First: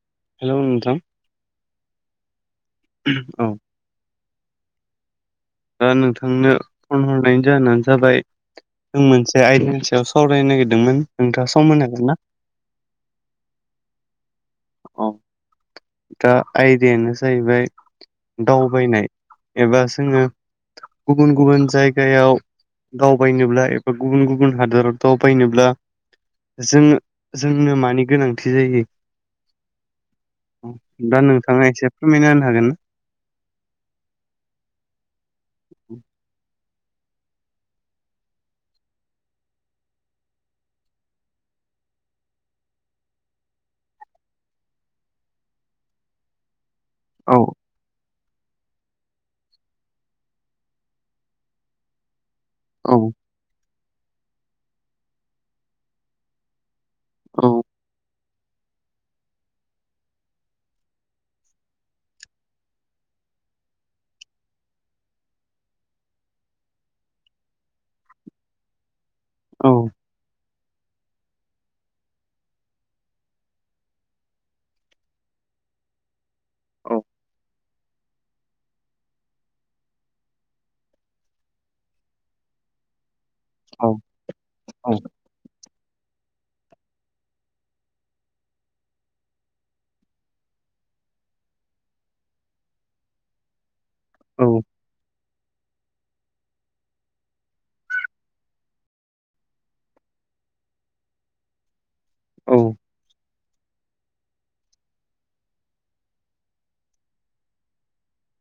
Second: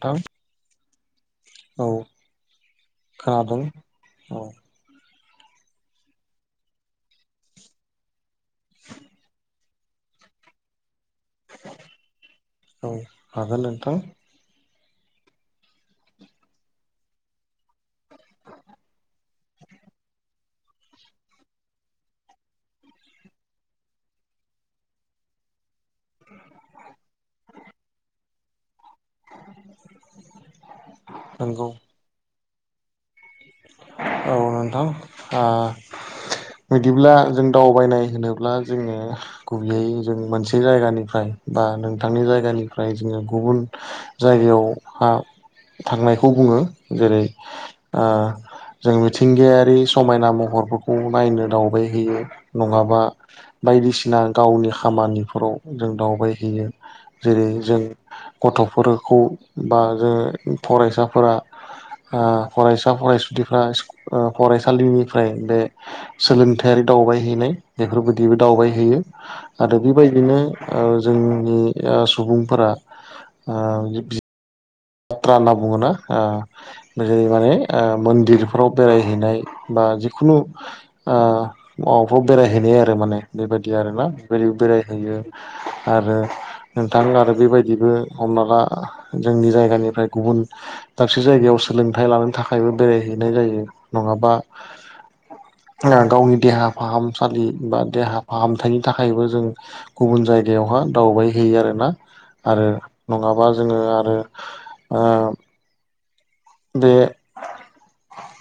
नोंथां औ औ खोनादोंं। औ दा नोंथांनो फन हरनायनि जाहोनानो जाबाय जों मोनसे आयदा। याव सावरायनो नागिरदोंमोन नोंथाङा सम मोन हागोन ना? औ हागोन नोंथां औ। दा आयदायानो जाहैबाय दावबायनाय एबा जोङो। गुबुन गुबुन जायगायाव। दावबायनोब्ला एबा गुबुन गुबुन हादराव दावबायनोब्ला। जों जोंनो मानि गोनांथि जायो? दा नंगौ नोंथाङा एसे फोरमायना होनो हागोन ना? औ नोंथां। बिदिब्ला जों दावबायनाय होनोब्ला जोङो गुबैयै जों मोनसे जायगानिफ्राय बा नोंथांनि जायगानिफ्राय जोङो गुबुन जायगायावहा थांनायखौ बुङो जेरै औ जों मिथिंगायारि समायना महरफोरखौ नायनो दावबायहैयो। औ नङाबा बायदिसिना गावनि खामानिफोराव जों दावबायहैयो। औ जेरै जों गथ'फोरखौ बा जोङो फरायसाफोरा ओ फरायसा फरायसु फ्रालि फरायसालिनिफ्राय बे सोलोंथायारि दावबायहैनाय बेफोरबायदि बे दावबायहैयो आरो औ बेबायदिनो ओ जोंनि ओ सुबुंफोरा ओ बाथ्रा होनना बुङोना ओ औ जै माने मन्दिरफ्राव बेरायहैनाय बा जिखुनु ओ माबाफ्राव बेरायहैनाय आरो माने बेबायदि औ आरोना बे औ बेरायहैयो। आरो नोंथां आरो बेबायदिबो हमना ला जोंनि जायगा जायगानिफ्राय गुबुन दाबसे जायगायाव सोलोंथाइ लानो थाखायबो बेरायहैनाय जायो। नङाबा औ गावनि देहा फाहामसालि बा देहा फाहामथायनि थाखायबो जों गुबुन जायगायावहाय दावबायहैयो आरो ना। आरो नङाबा जोङो आरो ओ बे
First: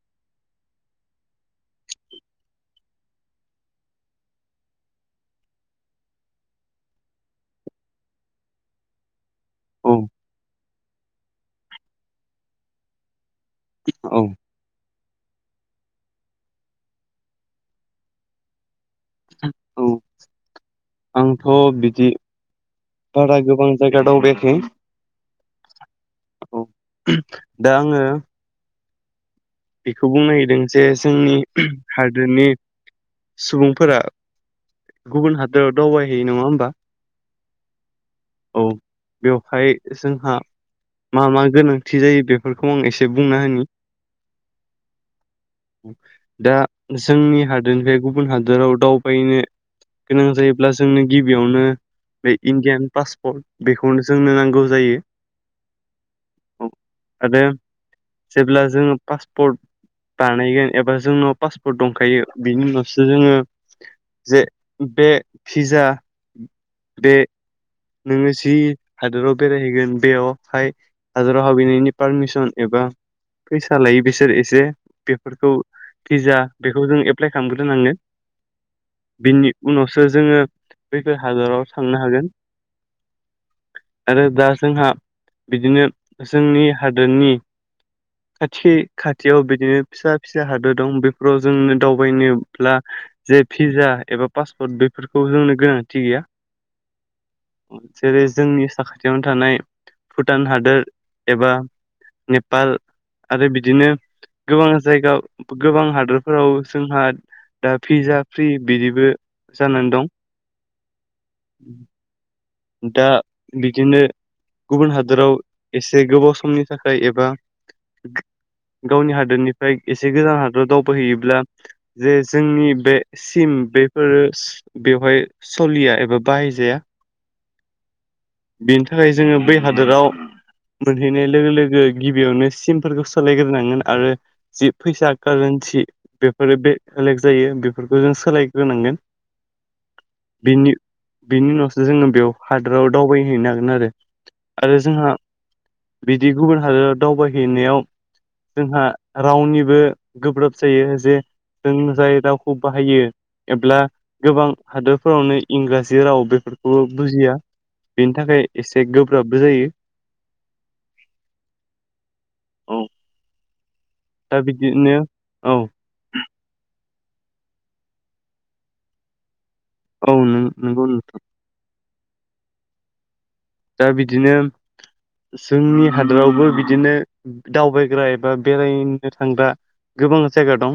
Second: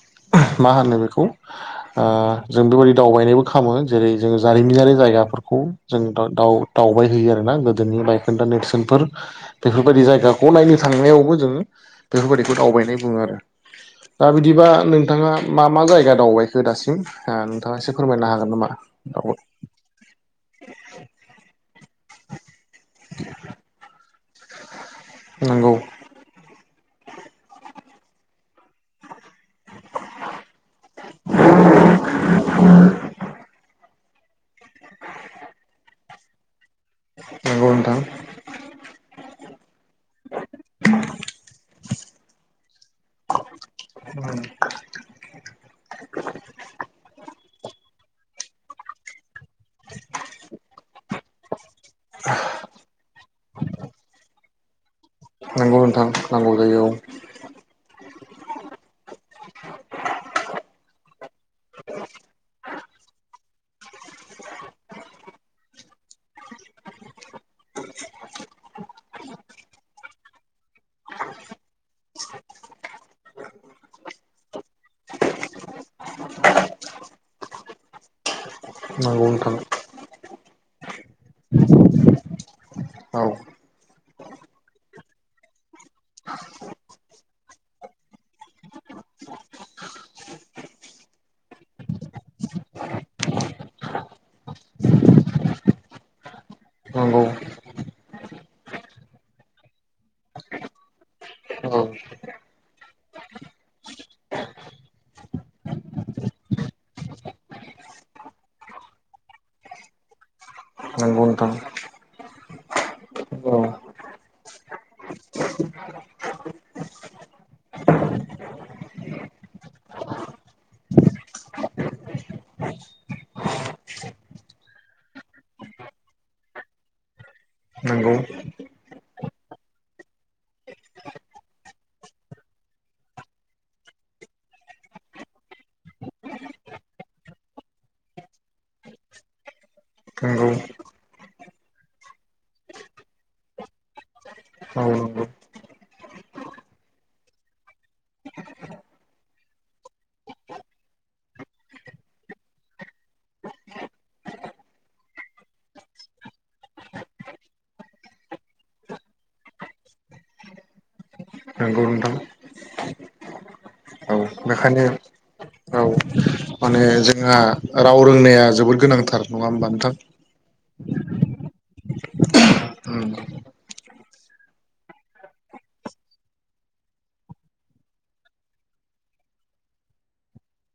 [unintelligible] मा होनो बेखौ ओ जों बेबायदि दावबायनोबो खालामो जेरै जोङो जारिमिनारि जायगाफोरखौ खौ जों दाव दावबायहैयो आरोना गोदोनि बायखोन्दा नेरसोनफोर बेफोरबायदि औ जायगाखौ नायनो थांनायावबो जोङो बेफोरबायदिखौ दावबायनाय बुङो आरो। औ दा बिदिबा नोंथाङा मा मा जायगा दावबायखो दासिम ओ नोंथाङा एसे फोरमायनो हागोन नामा दावबाय औ आंथ' बिदि बारा गोबां जायगा दावबाया खै नंगौ [unintelligible] बेखौ बुंनो नागिरदों जे जोंनि हादोरनि सुबुंफोरा गुबुन हादोराव दावबायहैयो नङा होमबा? नंगौ नोंथां। औ बेवहाय जोंहा मा मा गोनांथि जायो बेफोरखौ आं एसे बुंना होनि दा जोंनि हाद रनिफ्राय गुबुन हादोराव दावबायनो गोनां जायोब्ला जोंनो गिबियावनो बे इण्डियान पासपर्ट बेखौनो जोंनो नांगौ जायो। नंगौ नोंथां नांगौ जायो औ आरो जेब्ला जोङो पासपर्ट बानायगोन एबा जोंनाव पासपर्ट दंखायो बिनि उनावसो जोङो जे बे भिजा बे नोङो जि हादोराव बेरायहैगोन बेयाव हाय हादराव हाबैनायनि पारमिसन एबा फैसा लायो बिसोर एसे बेफोरखौ भिजा बेखौ जों एप्लाइ खालामग्रोनोनांगोन। नंगौ बिनि नोंथां उनावसो जोङो बैफोर हादराव थांनो हागोन। औ आरो दा जोंहा बिदिनो जोंनि हादोरनि खाथि खाथियाव बिदिनो फिसा फिसा हादर दं बेफोराव जोंनो दावबायनोब्ला जे भिजा एबा पासपर्ट बेफोरखौ जोंनो गोनांथि गैया। नंगौ जेरै जोंनि साखाथियावनो थानाय भुटान हादोर एबा औ नेपाल आरो बिदिनो गोबां जायगा गोबां हादरफोराव जोंहा दा भिजा फ्रि बिदिबो जानानै दं। [unintelligible] दा औ बिदिनो गुबुन हादोराव एसे गोबाव समनि थाखाय एबा गावनि हादोरनिफ्राय एसे गोजान हादरोराव दावबायहैयोब्ला जे जोंनि बे सिम बेफोरो बेवहाय सलिया एबा बाहायजाया नोंगौ बिनि थाखाय जोङो बै हादोराव मोनहैनाय लोगो लोगो गिबियावनो सिमफोरखौ सालायग्रोनांगोन आरो जि फैसा कार [unintelligible] बेफोरो बे बेलेग जायो बेफोरखौ जों सोलायग्रोनांगोन नंगौ बेनि उनावसो जोङो बेयाव हादोराव दावबायहैनो हागोन आरो आरो औ जोंहा नंगौ बिदि गुबुन हादोराव दावबायहैनायाव जोंहा रावनिबो गोब्राब जायो जे जों जाय रावखौ बाहायो एब्ला गोबां हादोरफोरावनो इंराजि राव बेफोरखौबो बुजिया बेनि थाखाय एसे गोब्राबबो जायो नंगौ नोंथां औ औ दा बेखायनो बिदिनो औ माने जोंहा राव रोंनाया जोबोद गोनांथार नङा होमबा नोंथां औ नों नंगौ उम दा बिदिनो जोंनि हादोरावबो बिदिनो दावबायग्रा एबा बेरायनो थांग्रा गोबां जायगा दं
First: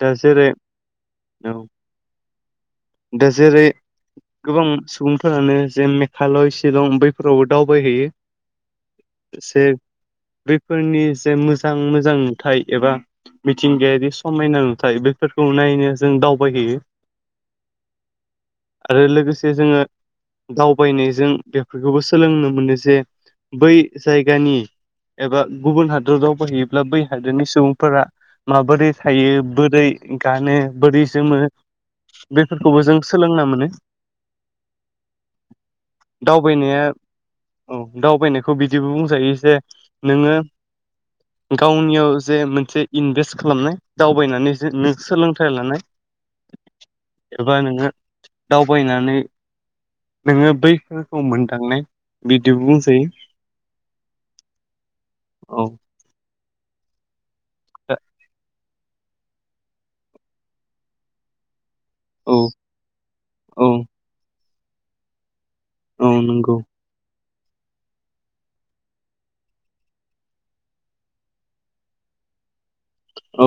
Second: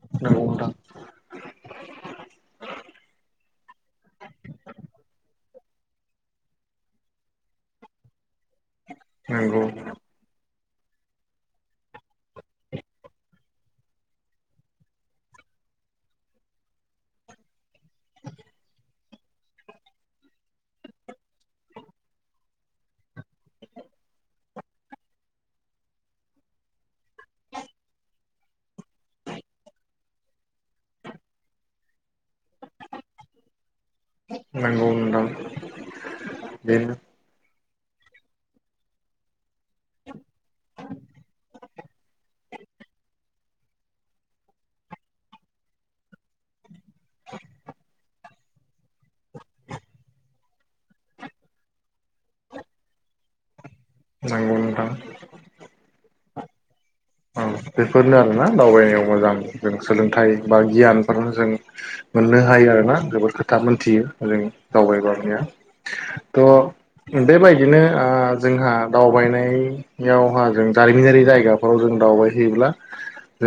दा नंगौ जेरै नोंथां औ दा जेरै गोबां सुबुं फोरानो जे मेघालय शिलं बैफोरावबो दावबायहैयो नंगौ बेफोरनि जे मोजां मोजां नुथाय एबा मिथिंगायारि समायना नुथाय बे फोरखौ नायनो जों दावबायहैयो आरो लोगोसे जोङो दावबायनायजों बेफोरखौबो सोलोंनो मोनो जे बै जायगानि एबा गुबुन हादर दावबायहैयोब्ला बै हादरनि सुबुंफोरा माबोरै थायो बोरै गानो बोरै जोमो बेफोरखौबो जों सोलोंना मोनो नंगौ नोंथां दावबायनाया बेनो औ दावबायनायखौ बिदिबो बुंजायो जे नोङो गावनियाव जे मोनसे इनभेस्ट खालामनाय दावबायनानै जे नों सोलोंथाइ लानाय एबा नोङो दावबायनानै नोङो बैफोरखौ मोनदांनाय बिदि नंगौ नोंथां बुंजायो औ औ दा बेफोरनो आरोना दावबायनायाव मोजां जों सोलोंथाइ बा गियानफोर जों औ मोननो हायो आरोना जोबोद खोथा औ मोनथियो जों दावबायनाया ओ नंगौ बेबायदिनो जोंहा दावबायनायावहा जों जारिमिनारि जायगाफोराव जों दावबाय होयोब्ला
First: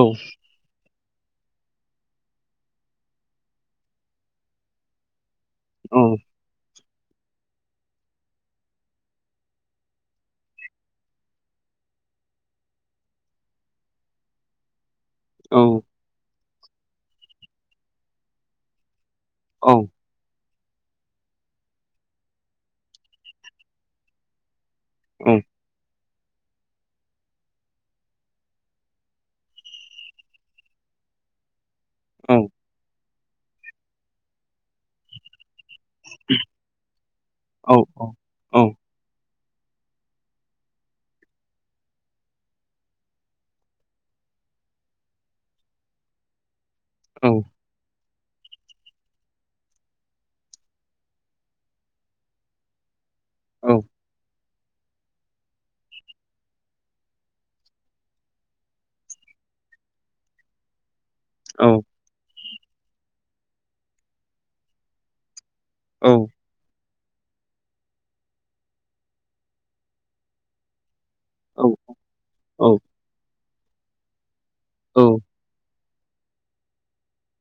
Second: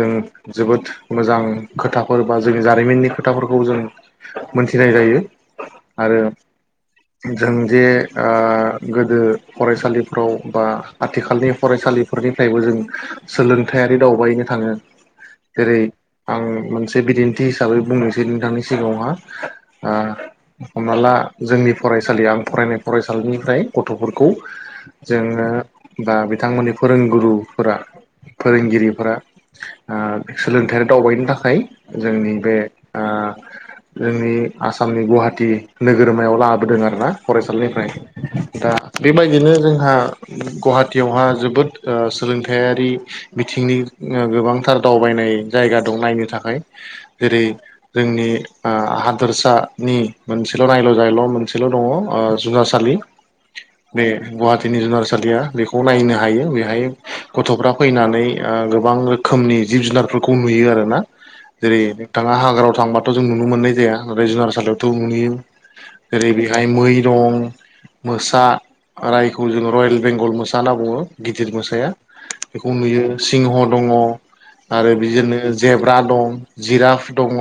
औ जोबोद मोजां खोथाफोर बा जोंनि जारिमिननि खोथाफोरखौ जों मोनथिनाय जायो औ आरो जों जे गोदो फरायसालिफ्राव बा आथिखालनि फरायसा फरायसालिफोरनिफ्रायबो जों सोलोंथायारि दावबायनो थाङो औ जेरै आं मोनसे बिदिन्थि हिसाबै बुंनोसै नोंथांनि सिगाङावहा औ हमना ला जोंनि फरायसालियाव आं फरायनाय फरायसालिनिफ्राय गथ'फोरखौ औ जोङो बा बिथांमोननि फोरोंगुरुफोरा फोरोंगिरिफोरा सोलोंथारि दावबायनो थाखाय जोंनि बे आं जोंनि आसामनि गुवाहाटी नोगोरमायाव लाबोदों आरोना फरायसालिनिफ्राय औ औ दा बेबायदि बेनो जोंहा गुवाहाटीयावहा जोबोद सोलोंथायारि बिथिंनि गोबांथार दावबायनाय जायगा दं नायनो थाखाय औ जेरै जोंनि हादोरसानि मोनसेल' नायल' जायल' मोनसेल' दङ जुनारसालि औ बे गुवाहाटिनि जुनारसालिया बेखौ नायनो हायो बेहाय गथ'फ्रा फैनानै गोबां रोखोमनि जिब जुनारफोरखौ नुयो आरोना औ जेरै नोंथाङा हाग्रायाव थांबाथ' जों नुनो मोननाय ओमफाय जुनारसालियावथ' नुयो औ जेरै बेहाय मै दं मोसा जायखौ जोंङ रयेल बेंगल मोसा होनना बुङो गिदिर औ मोसाया बेखौ औ नुयो सिंह दङ आरो औ बिजोंनो जेब- ब्रा दं जिराप दङ'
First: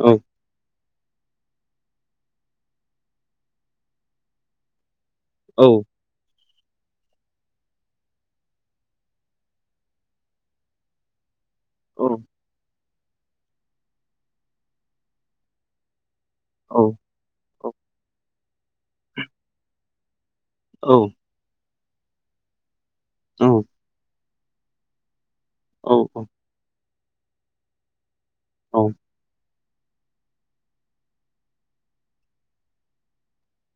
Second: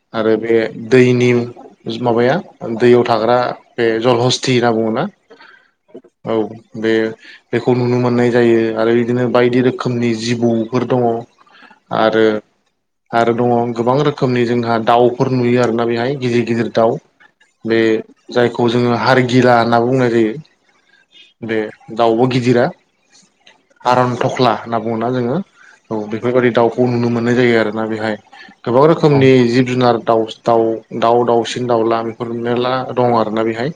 औ आरो बे दैनि माबाया दैयाव थाग्रा बे जल हस्ति होनना बुङोना औ औ बे बेखौ नुनो मोननाय जायो आरो बिदिनो बायदि रोखोम रोखोमनि जिबौफोर दङ औ आरो आरो दङ गोबां रोखोमनि जोंहा दाउफोर नुयो आरोना बेहाय गिदिर गिदिर औ दाउ बे जायखौ जोङो हारगिला होनना बुंनाय जायो बे दाउब' गिदिरा औ हारान थख्ला होनना बुङो जोङो औ औ बेफोरबायादि दाउखौ नुनो मोननाय जायो आरोना बेहाय गोबां रोखोमनि जिब जुनार दाउ दा दाउ दाउसिन दाउला बेफोरनो ला दं आरोना बेहाय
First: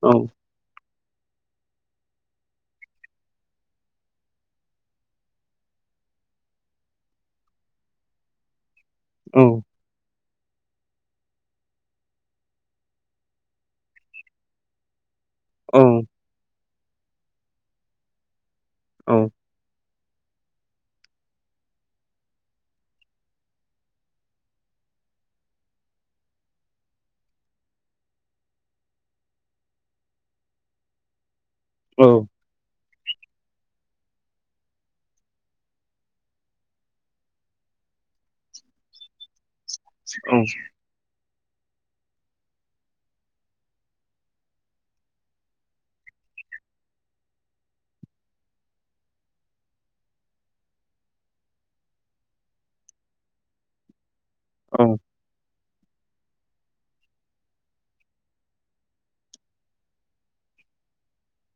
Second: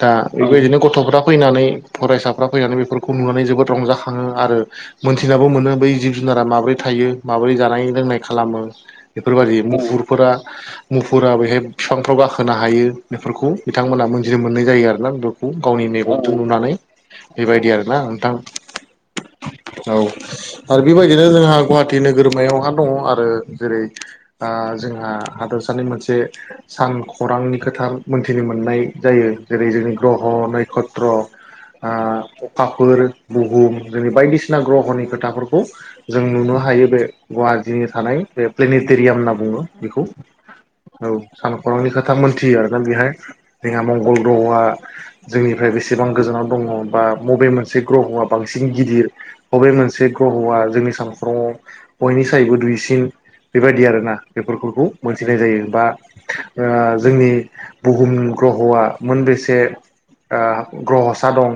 दा बेबायदिनो गथ'फोर आं फैनानै फरायसाफ्रा फैनानै बेफोरखौ नुनानै जोबोद रंजाखाङो आरो मोनथिनाबो मोनो बै जिब जुनारा माबोरै थायो माबोरै जानाय लोंनाय खालामो औ बेफोरबायादि मुफुरफोरा मुफुरा बेहाय बिफांफ्राव गाखोनो हायो बेफोरखौ बिथांमोना मोनथिनो मोननाय जायो आरोना गावनि मेगनजों नुनानै बेबायदि आरोना नोंथां औ औ आरो बेबायदिनो जोंहा गुवाहाटि नोगोरमायावहा दङ आरो जेरै ओ जोंहा हादरसानि मोनसे सानखौरांनि खोथा मोनथिनो मोननाय जायो जेरै जों ग्रह' नक्षेत्र ओ अखाफोर बुहुम‌ बेबायदिनो बायदिसिना ग्रहनि खोथाफोरखौ जों नुनो हायो बे गुवाहाटिनि थानाय बे प्लेनेटेरियाम होनना बुङो बेखौ औ सानखौरांनि खोथा मोनथियो आरोना बेहाय जोंहा मंगल ग्रह'आ जोंनिफ्राय बेसेबां गोजान दङ बा बबे मोनसे ग्रहआ बांसिन गिदिर बबे मोनसे ग्रह'आ जोंनि सानखौरांआव बयनिसायबो दुइसिन बेबायदि आरोना बेफोरखौ मोनथिनाय जायो बा जोंनि बुहुम ग्रह'आ मोनबेसे ओ ग्रहसा दं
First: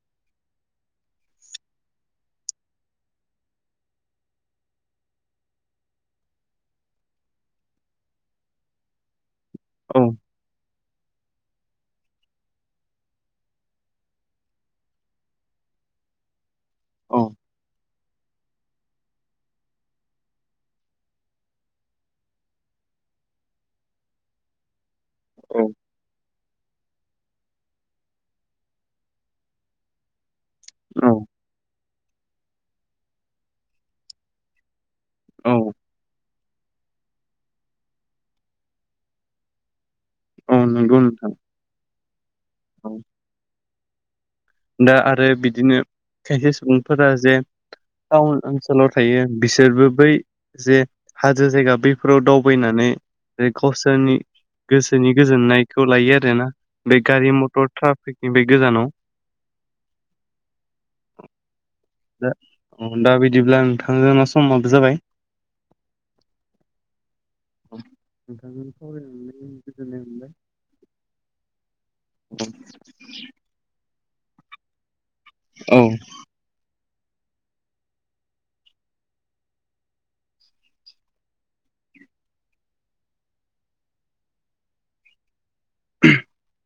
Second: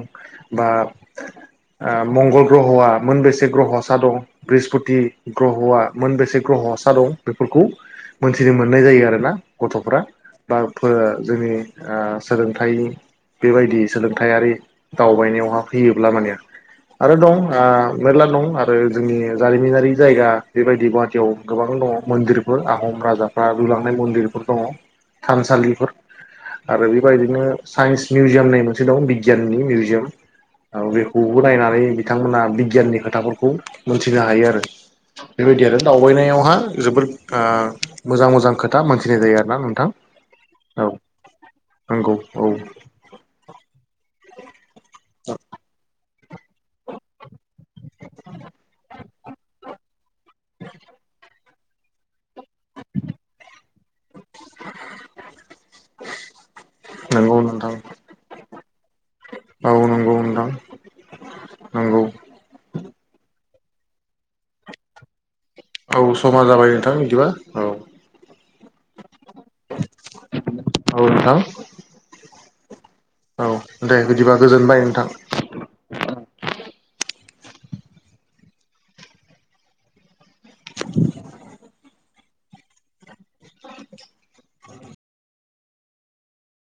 बा ओ मंगल ग्रह'आ मोनबेसे ग्रह'सा दं बृहस्पति ग्रह'आ मोनबेसे ग्रह'सा दं बेफोरखौ मोनथिनो मोननाय जायो आरोना गथ'फोरा बा जोंनि ओ सोलोंथाइ बेबायदि सोलोंथायारि दावबायनायावहा फैयोब्ला माने आरो दं ओ मेरला दं आरो जोंनि जारिमिनारि जायगा बेबायदि गुवाहाटियाव गोबां दङ मन्दिरफोर आहम राजाफ्रा लुलांनाय मन्दिरफोर दङ थानसालिफोर आरो बेबायदिनो साइन्स मिउजियाम होननाय मोनसे दं बिगियाननि मिउजियाम औ बेखौबो नायनानै बिथांमोना बिगियाननि खोथाफोरखौ मोनथिनो हायो आरो बेबायदि आरो दावबायनायावहा जोबोद ओ मोजां मोजां खोथा मोनथिनाय जायो आरो ना नोंथां औ नंगौ नोंथां नंगौ औ दा आरो बिदिनो खायसे सुबुंफोरा जे टाउन ओनसोलाव थायो बिसोरबो बै जे हाजो जायगा बैफोराव दाव बैनानै जे गावसोरनि गोसोनि गोजोननायखौ लायो आरोना बे गारि नंगौ मटर नोंथां ट्राफिकनि बे गोजानाव औ नोंगौ नोंथां नंगौ द अ दा बिदिब्ला नोंथां समाबो जाबाय। औ समा जाबाय नोंथां बिदिबा औ और [unintelligible] औ नोंथां औ औ दे बिदिबा गोजोनबाय नोंथां औ [unintelligible]